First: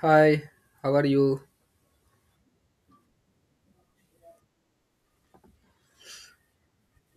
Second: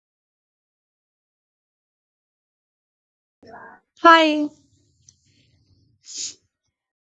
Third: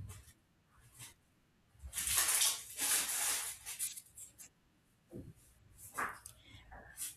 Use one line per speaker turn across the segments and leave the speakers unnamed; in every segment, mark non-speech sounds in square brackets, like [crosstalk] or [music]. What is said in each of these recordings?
Hi, how are you?
Hi.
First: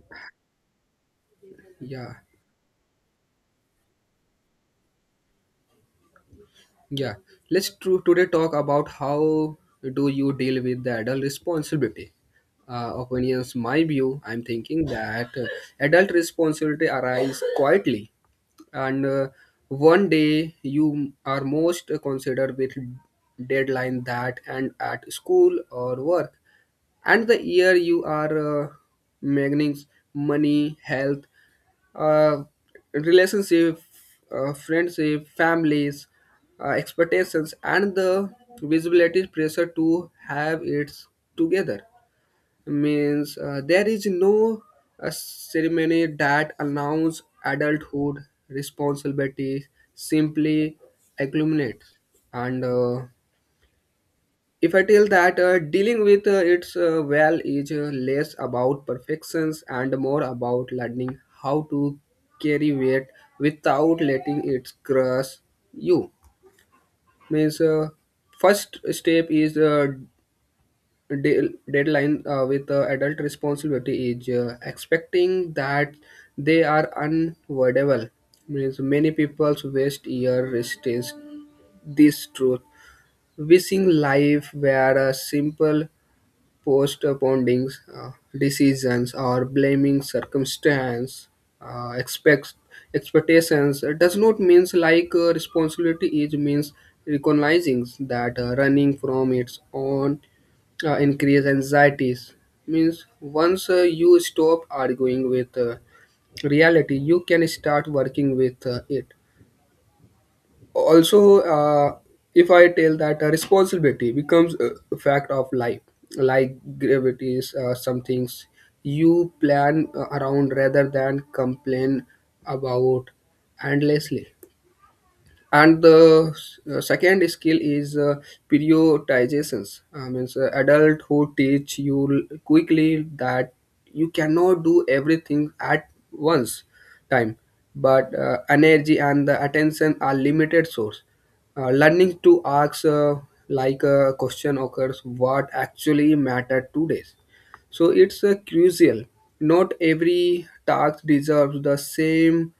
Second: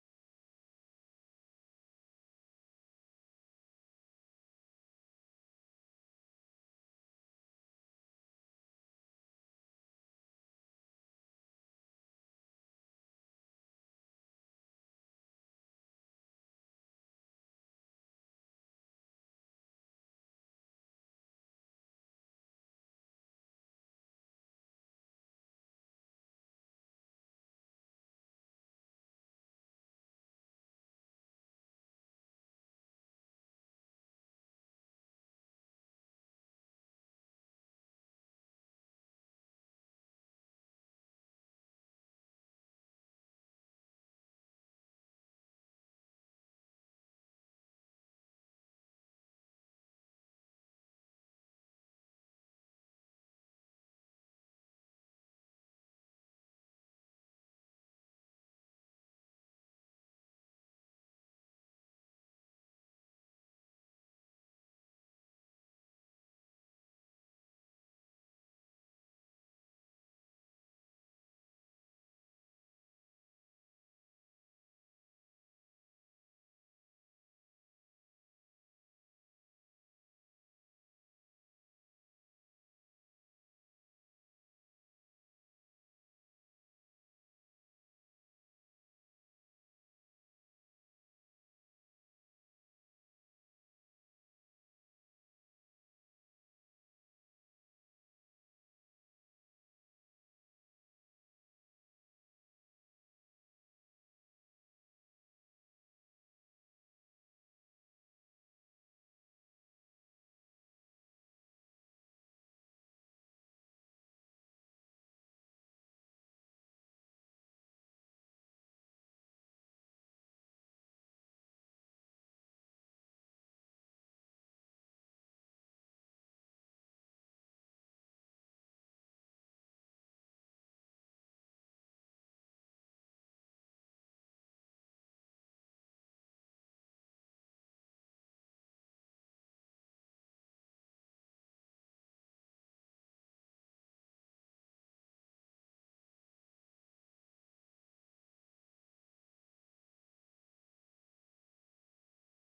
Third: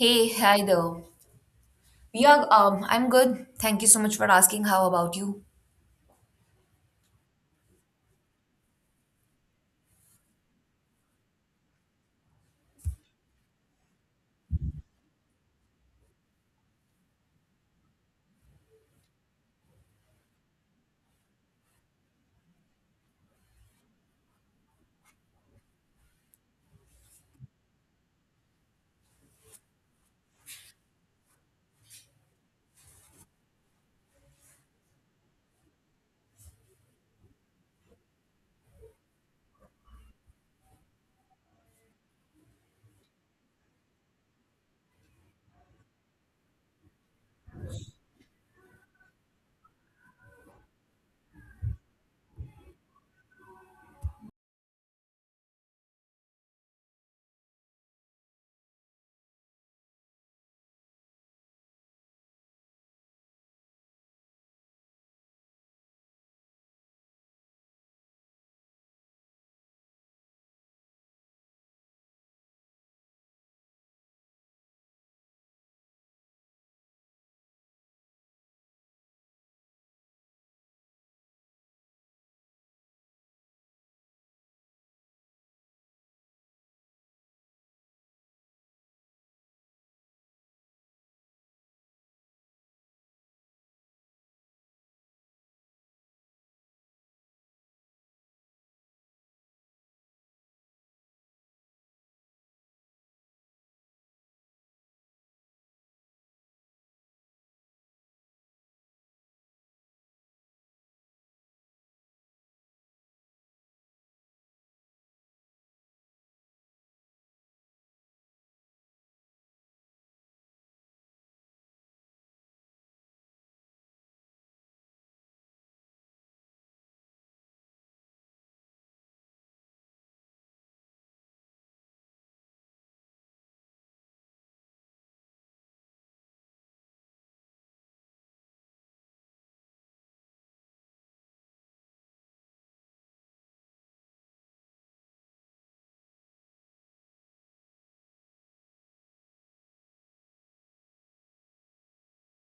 Hey, hi there.
Yeah,
Yeah, I'm good. Thank you so much for asking. How about you?
yeah. Today talk about how do you deal with the adult responsibility. Opinions, my view, I'm thinking that adult responsibility arises quietly, and one day you are most considered with deadline that and at school or work, and the year you are magnings, money, health, uh, relationship, friendship, families, expectations, and the visibility pressure to have it together. Means there is no ceremony that announces adulthood responsibility simply accumulates and if I tell that dealing with its well is less about perfections and more about learning how to carry weight without letting it crush you. Means first step is deadline with adult responsibility is expecting that they are unavoidable. Means many people waste year resist this truth, wishing life were simple postponing uh, decisions or blaming circumstance expects expectations does not means like responsibility it means recognizing that running from its own increase anxieties means once you stop arguing with reality you can start working with it also if I tell that responsibility becomes a fact of life like gravity is some things you plan around rather than complain about endlessly and the second skill is prioritizations I mean so adult who teach you quickly that you cannot do everything at once time but energy and the attention are limited source learning to ask like a question occurs what actually matter today so it's crucial not every task deserves the same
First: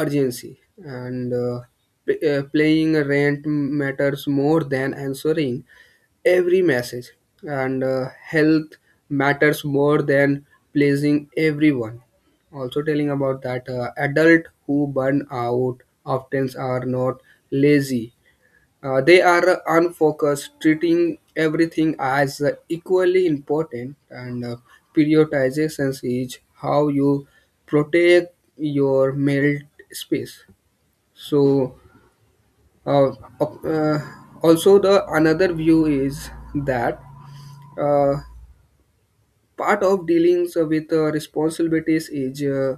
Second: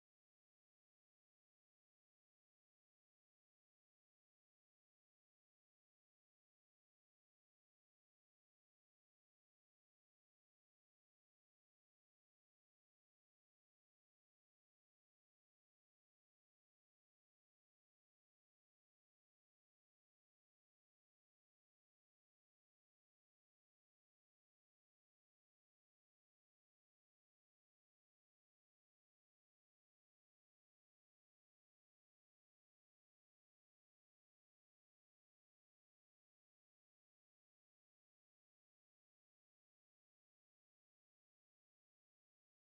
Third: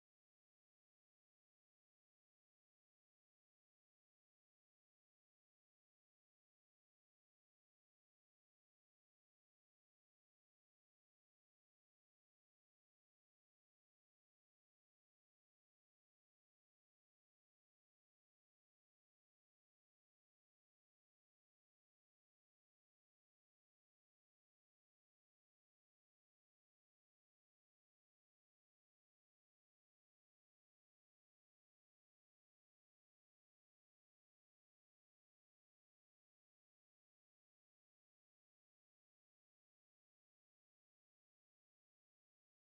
urgency and playing a rant matters more than answering every message and health matters more than pleasing everyone also telling about that adult who burn out often are not lazy. They are unfocused treating everything as equally important and prioritization is how you protect your mental space. so, uh, op- uh, Also the another view is that uh, part of dealing with responsibilities is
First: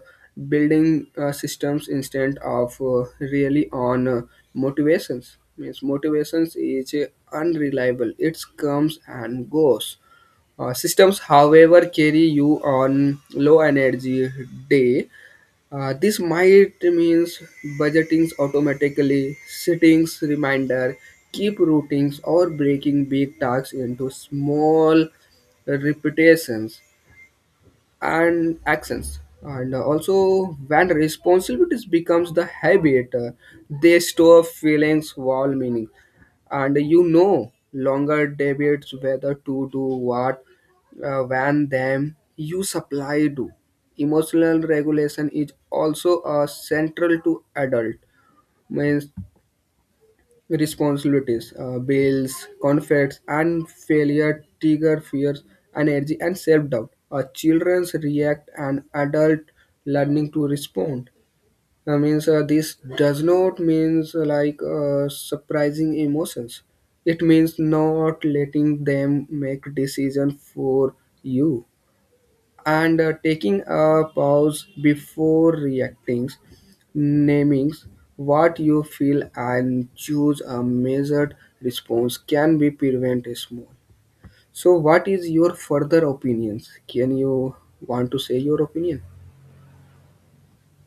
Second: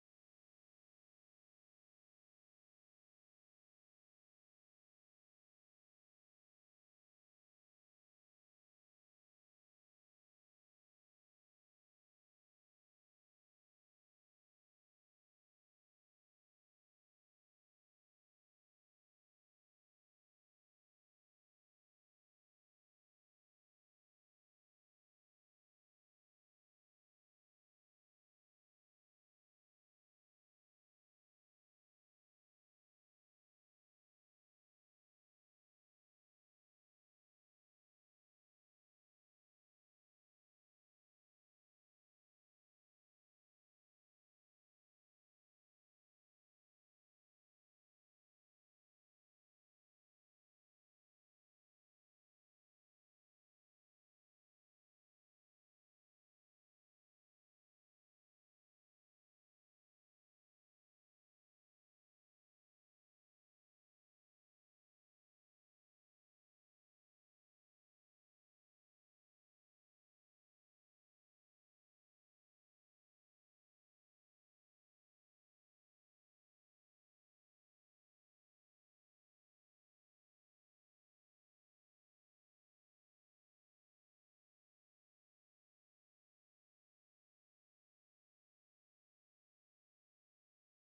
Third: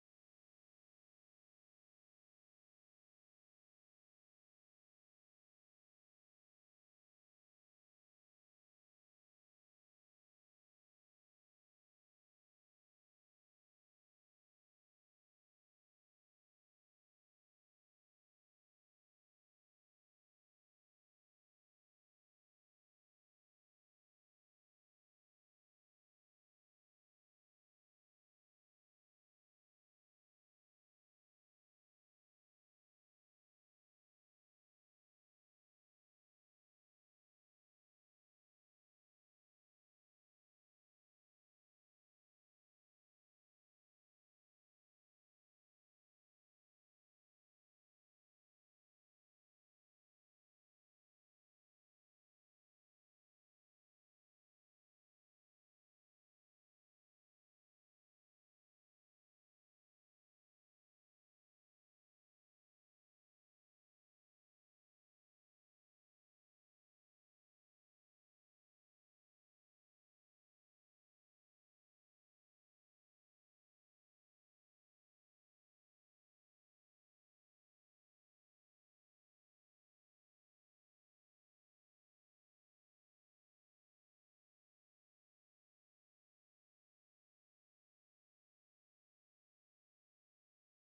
building systems instead of really on motivations. Means motivations is unreliable. It comes and goes. Systems, however, carry you on low energy day. This might means budgetings automatically, settings reminder, keep routings or breaking big tasks into small repetitions and accents and also when responsibilities becomes the habit they store feelings while meaning and you know longer debates whether to do what when them you supply do emotional regulation is also a central to adult means responsibilities, bills, conflicts, and failure trigger fears, energy, and self-doubt. Children react and adult learning to respond. Means this does not means like surprising emotions. It means not letting them make decision for you and taking a pause before reacting, naming what you feel and choose a measured response can be prevent a small. So, what is your further opinions? Can you want to say your opinion? [laughs]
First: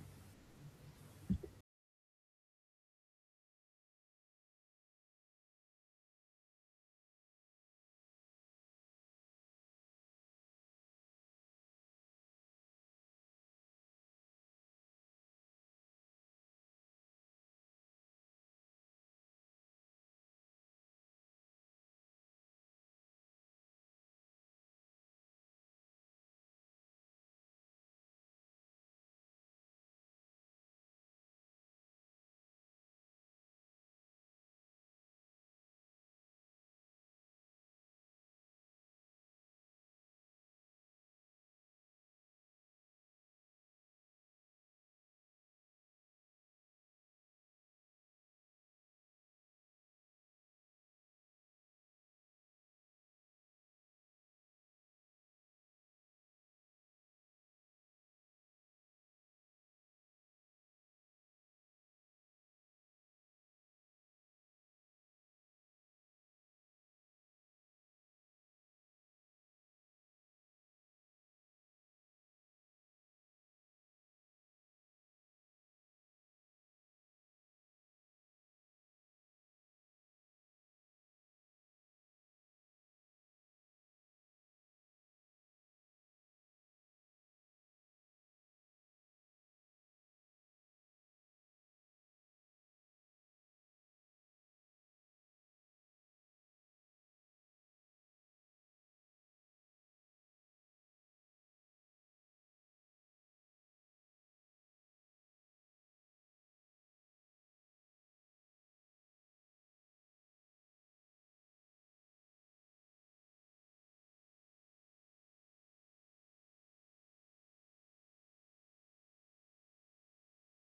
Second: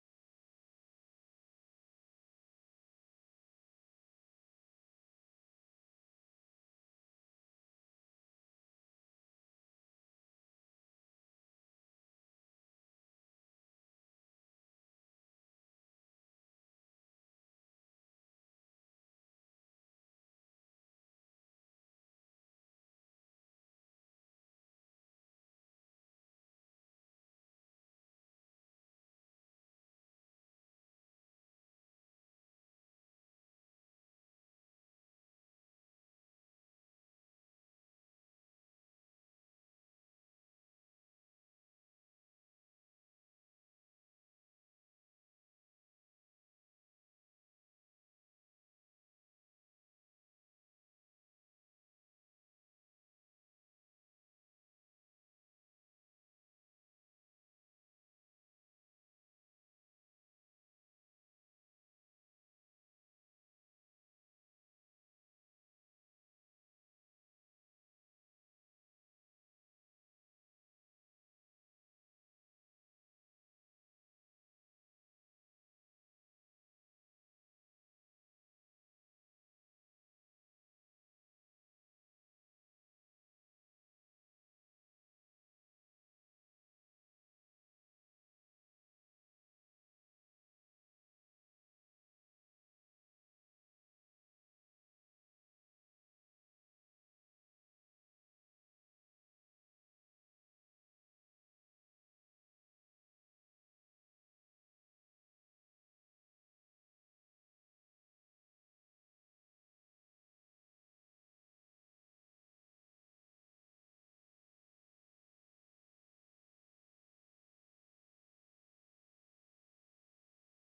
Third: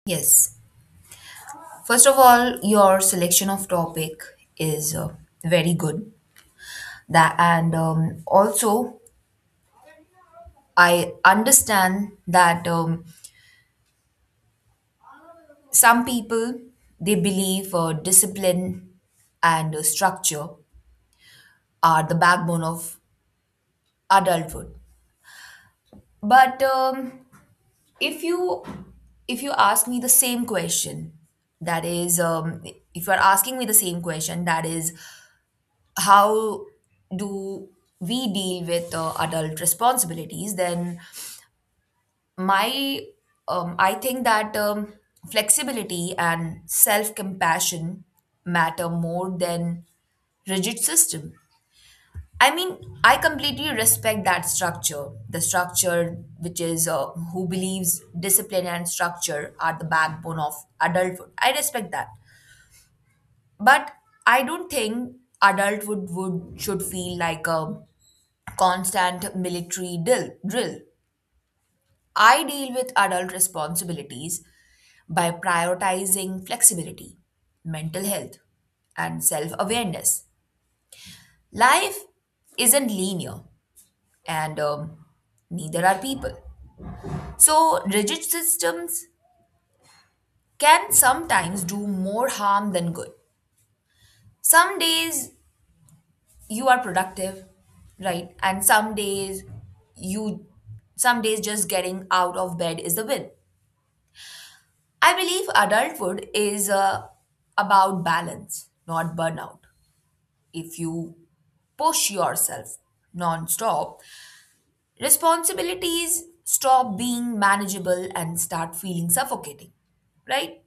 Yes. First of all, your selection of topic is very good. That and also, I understand that some people they believe discipline and structure are the backbone of adulthood. But if you if you ask me the same question that is if you're asking me the same question, that is how do we deal with adult responsibilities, then my I think that flexibility and self compassion matter more than rigid system. I mean, I completely respect that structure. The structure, which is who believes discipline and structure are the backbone of adulthood. I respect that, but I don't think adulthood would should feel like a constant military drill. I deal with adult responsibilities by prioritizing flexibility, mental health, and self awareness. Life isn't linear, and neither are people. So, rigid systems can sometimes do more harm than good. Some days you are productive, right? And some days you, some days just getting out of bed is the win. I believe adulthood is about balance, not burnout. If you push yourself non-stop, responsibilities stop being manageable and start feeling suffocating, right?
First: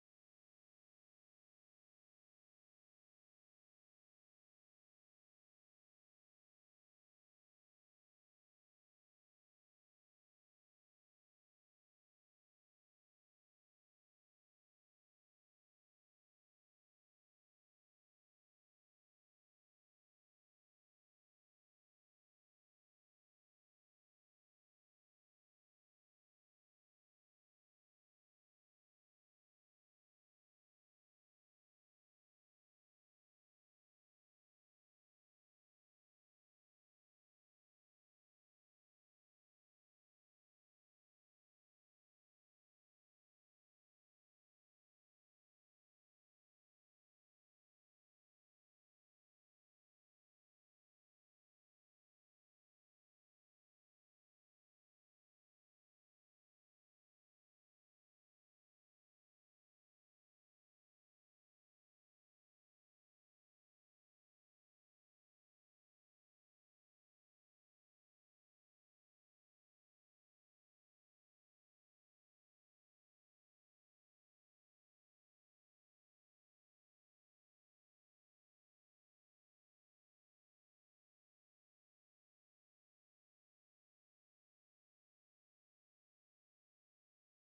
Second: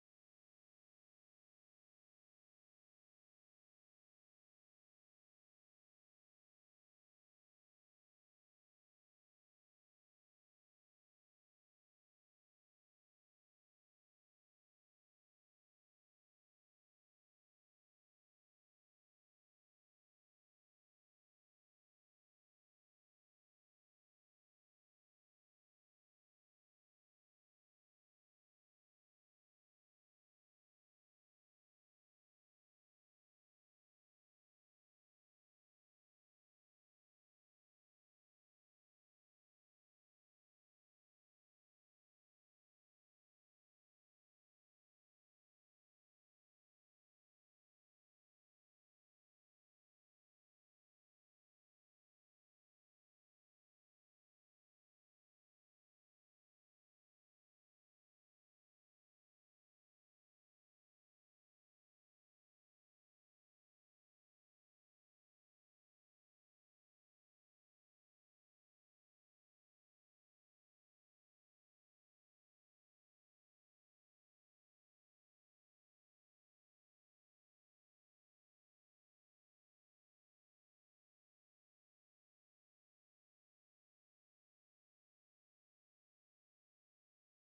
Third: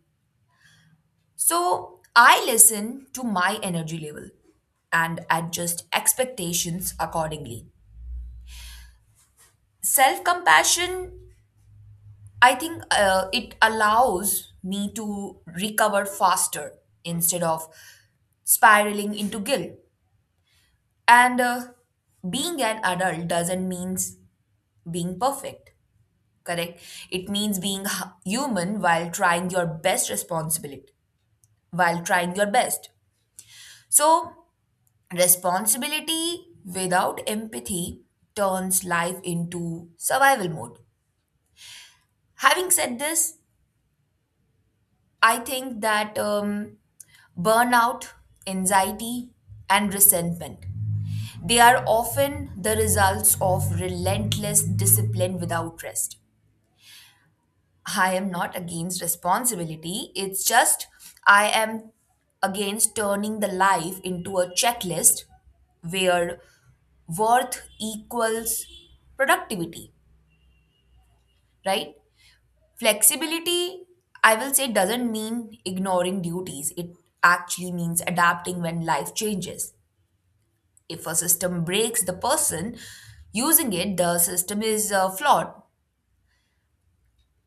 So I listen to my energy level and adjust expectations accordingly. Self compassion, I think it allows me to recover faster instead of spiraling into guilt. And being an adult doesn't mean being perfect, correct? It means being human while trying your best while trying your best. So responsibility without empathy turns life into survival mode. Having said this, I think that burnout, anxiety, and resentment, they are often the results of relentless discipline without rest. I am not against responsibility, it's just I am against turning the life into a checklist where worth equals productivity, right? Flexibility, I will say, doesn't mean ignoring duties. It actually means adapting when life changes. If a system breaks the person using it, the system is flawed.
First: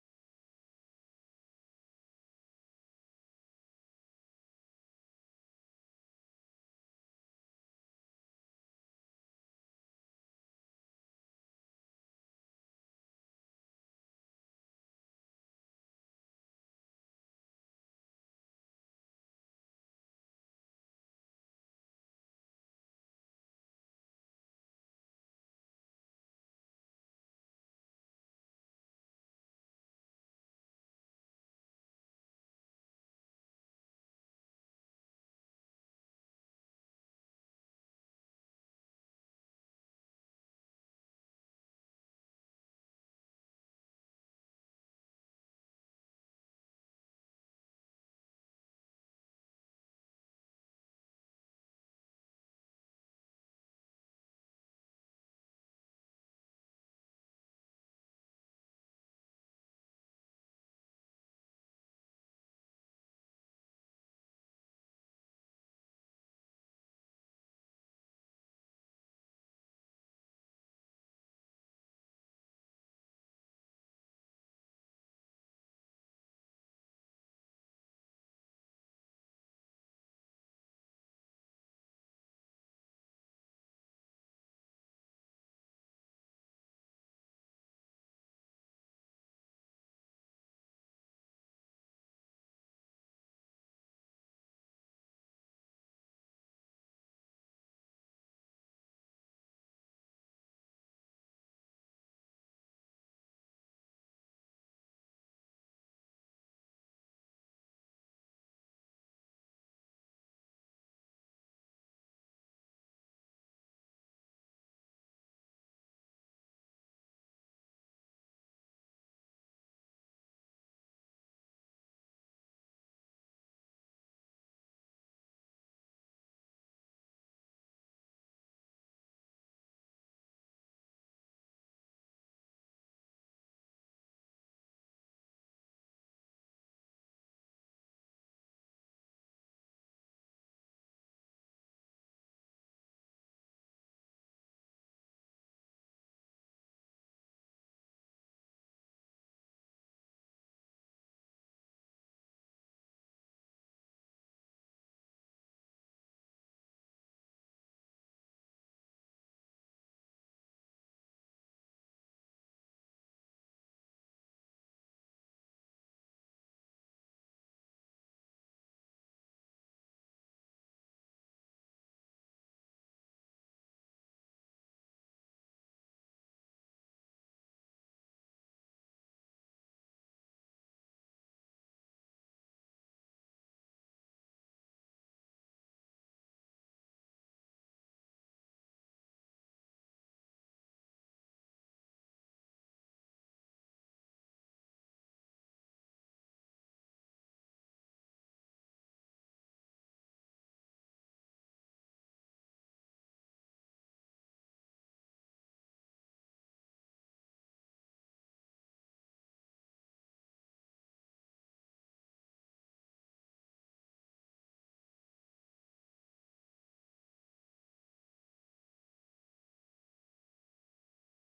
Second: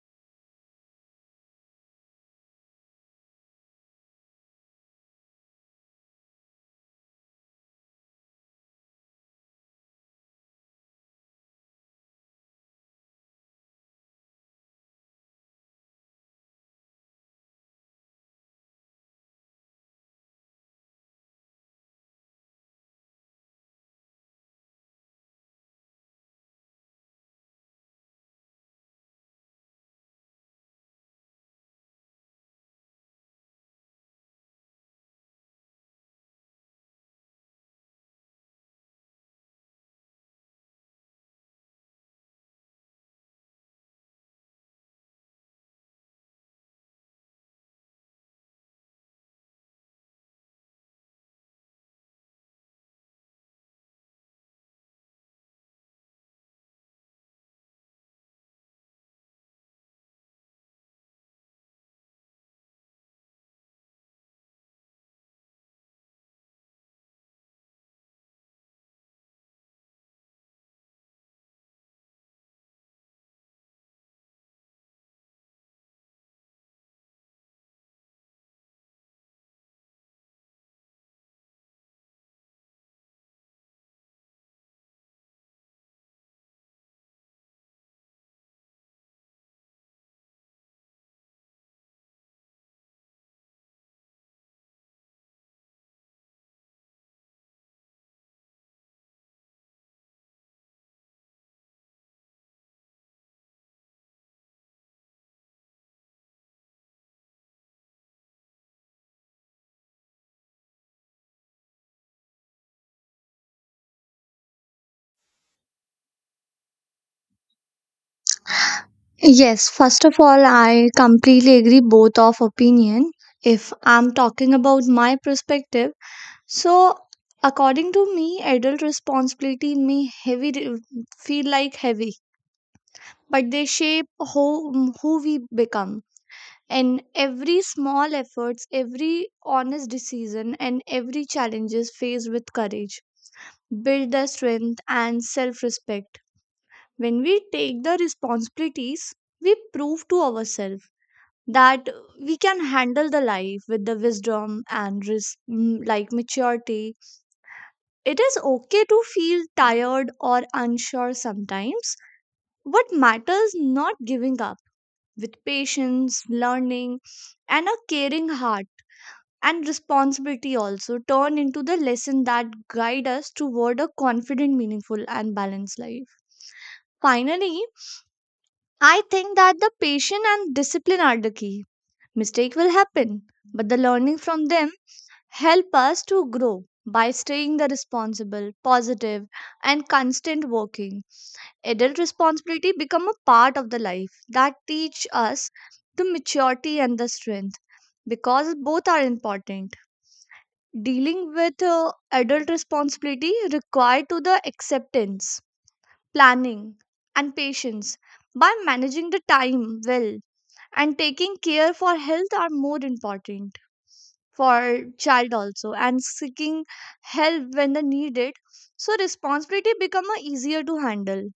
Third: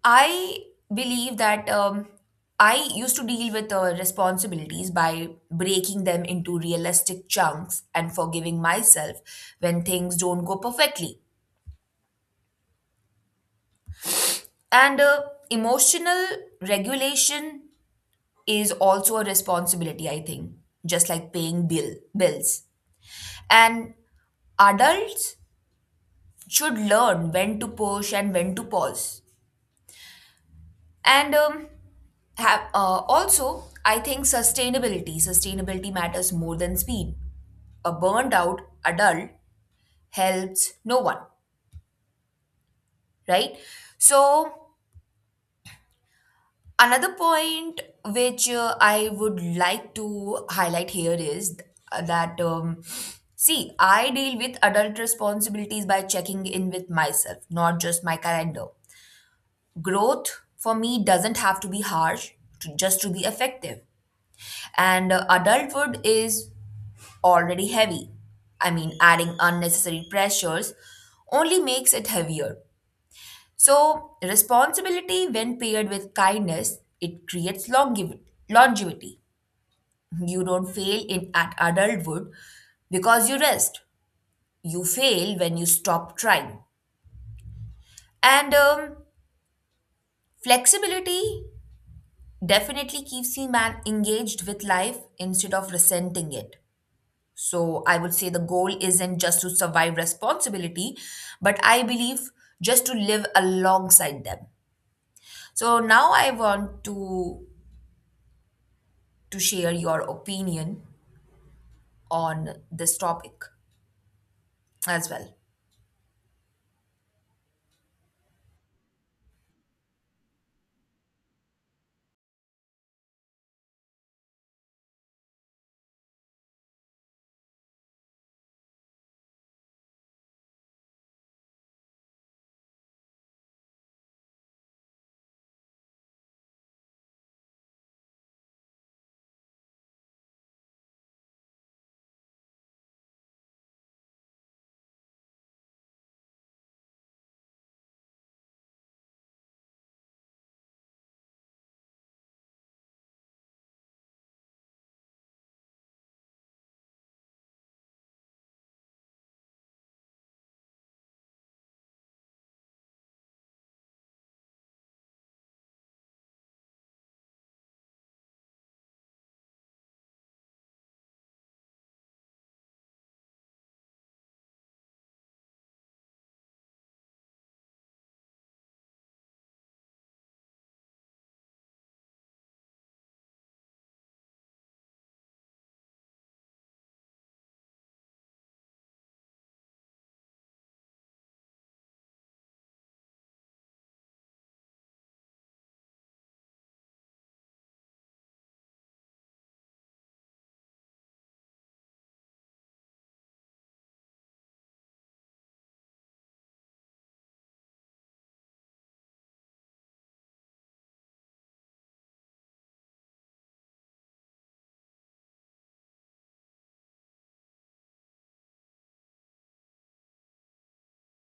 I believe that I used to deal with responsibilities by breaking them into realistic chunks and forgiving myself when things don't go perfectly. And emotional regulation is also a responsibility, I think, just like paying bills. And adults should learn when to push and when to pause. And have also, I think sustainability matters more than speed. A burned out adult helps no one, right? So another point which I would like to highlight here is that, see, I deal with adult responsibilities by checking in with myself, not just my calendar. Growth for me doesn't have to be harsh just to be effective. And adulthood is already heavy. I mean, adding unnecessary pressures only makes it heavier. So, responsibility, when paired with kindness, it creates longevity. You don't fail in at adulthood because you rest. You fail when you stop trying. And flexibility definitely keeps a man engaged with life instead of resenting it. So, I would say the goal isn't just to survive responsibility, but I believe just to live alongside them. So, now I want to share your opinion on this topic as well.
Yes, first of all, I completely agree both of opinion. If I'm talking about my perspective, so according to me, adult responsibility may feel like heavy, but they shape who who we become. And every small efforts, every honest decision, and every challenges faced with courage build the strength and self-respect. When we take the responsibilities, we prove to ourselves that we can handle the life with the wisdom and like maturity. It is okay to feel tired or unsure sometimes. What matters not giving up with patience learning and a caring heart, and responsibility also turn into the lesson that guide us toward a confident meaningful and balanced life. Finally, I think that the patience and discipline are the key. Mistake will happen, but the learning from them help us to grow by staying the responsible positive and constant working. Adult responsibility become a part of the life that teach us the maturity and the strength because both are important. Dealing with adult responsibility required to the acceptance, planning, and patience. By managing the time well and taking care for health are more important for child also, and seeking help when they need it, so responsibility become a easier to handle.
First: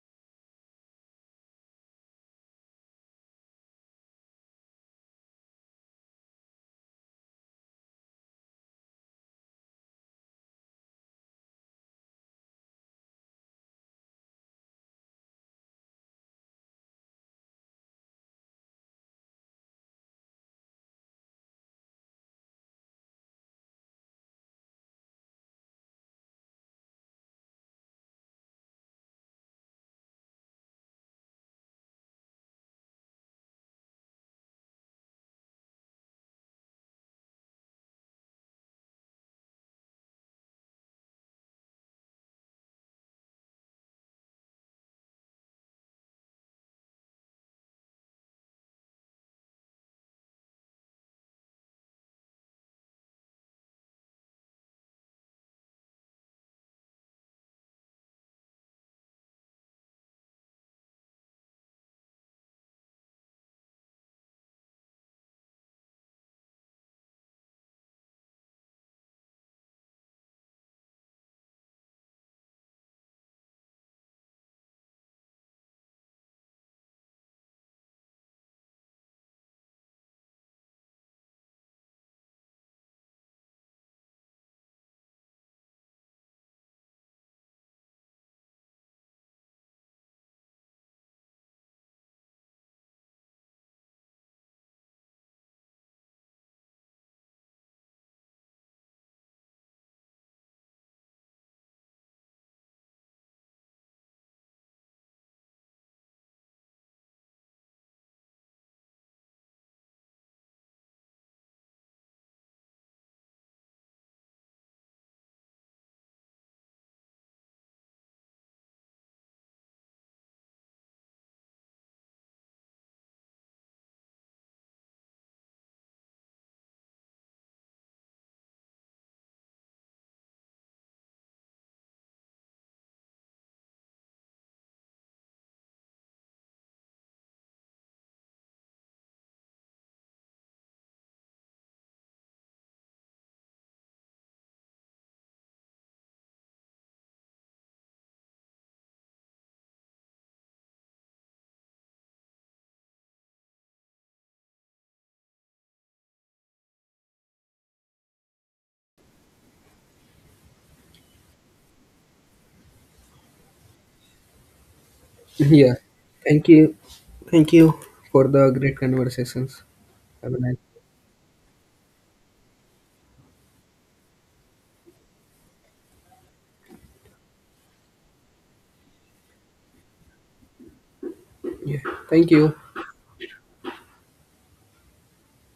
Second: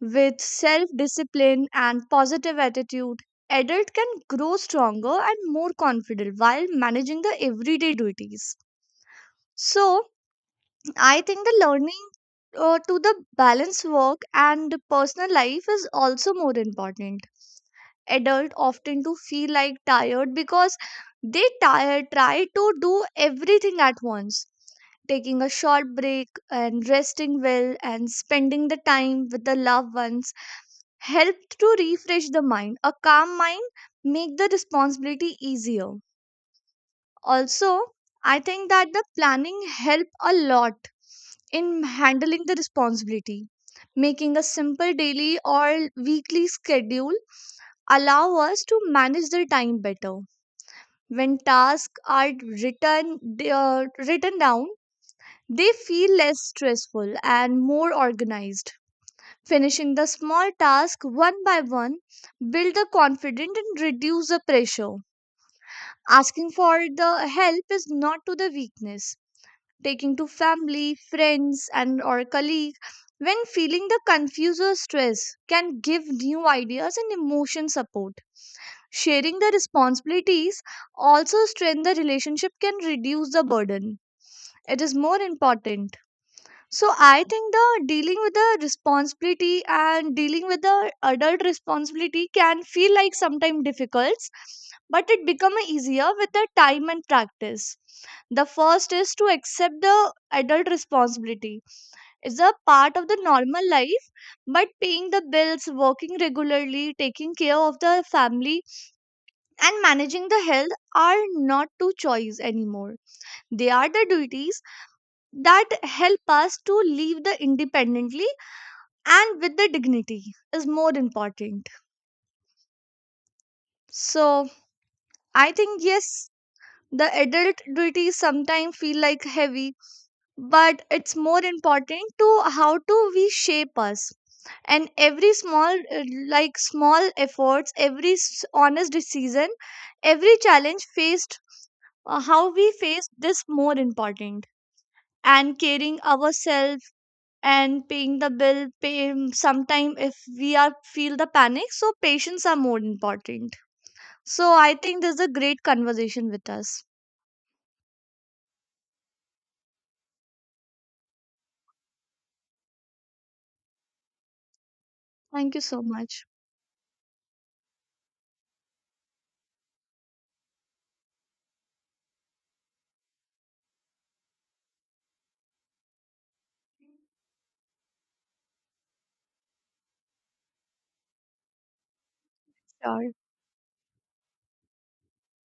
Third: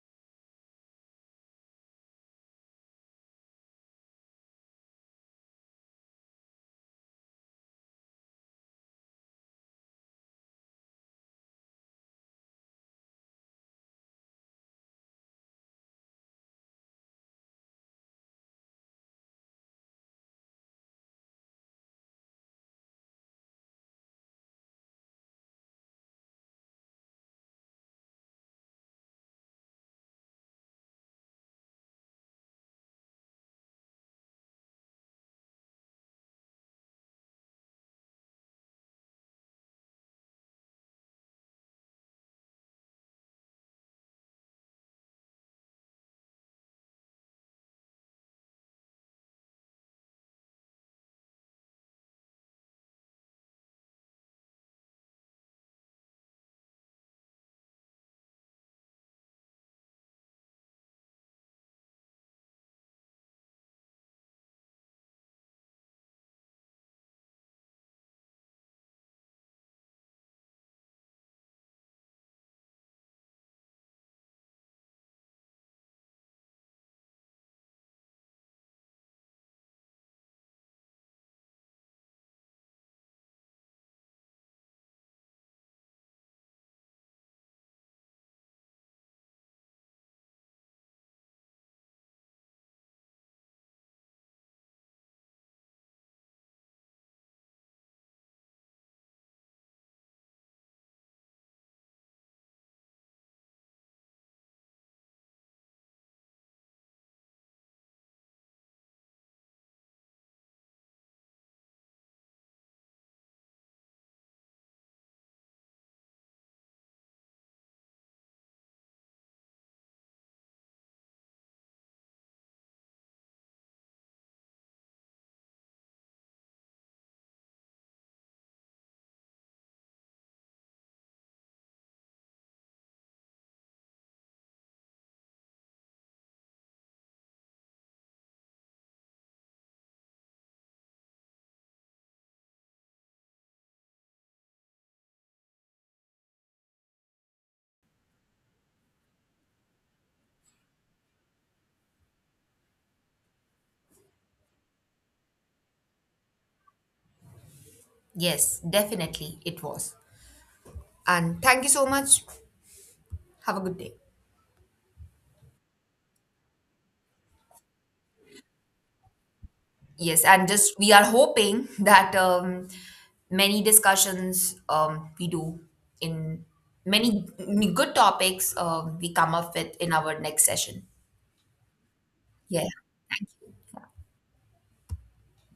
With self discipline and positive attitude, adult can grow stronger and more confident while managing the everyday duties. So I think the learning to the balance work and personal life is also more important. Adult often to feel like tired because they tire, try to do everything at once. Taking a short break and resting well and spending the time with the loved ones helped to refresh the mind. A calm mind make the responsibility easier. Also, I think that the planning help a lot in handling the responsibility. Making a simple daily or weekly schedule allow us to manage their time better. When tasks are written down, they feel less stressful and more organized. Finishing the small task one by one build the confidence and reduce the pressure. Asking for the help is not to the weakness. Taking to family, friends, and or colleague when feeling the confused or stress can give new ideas and emotion support. Sharing the responsibilities also strengthen the relationship can reduce the burden. It is more important. So I think the dealing with the responsibility and dealing with the adult responsibility can feel like sometimes difficult, but it become easier with the time and practice. The first is to accept the adult responsibility. It's a part of the normal life, but paying the bills, working regularly, taking care of the family, and managing the health are not two choice anymore. They are the duties that help us to live the independently and with the dignity is more important. So I think yes, the adult duties sometimes feel like heavy, but it's more important to how to we shape us. And every small like small efforts, every honest decision, every challenge faced, how we face this more important. And caring ourselves and paying the bill pay sometime if we are feel the panic, so patience are more important. So I think this is a great conversation with us.
Yes, definitely it was. And thank you so much. Have a good day.
Thank you
Yeah.
so much.
Thank you. Thank you for the great conversations.
Yes,
Have a
and
nice.
just we are hoping [laughs] that many discussions we do in many good topics we come up with in our next session.
Yeah. Thank you.
Yeah.
Sure.
Thank you.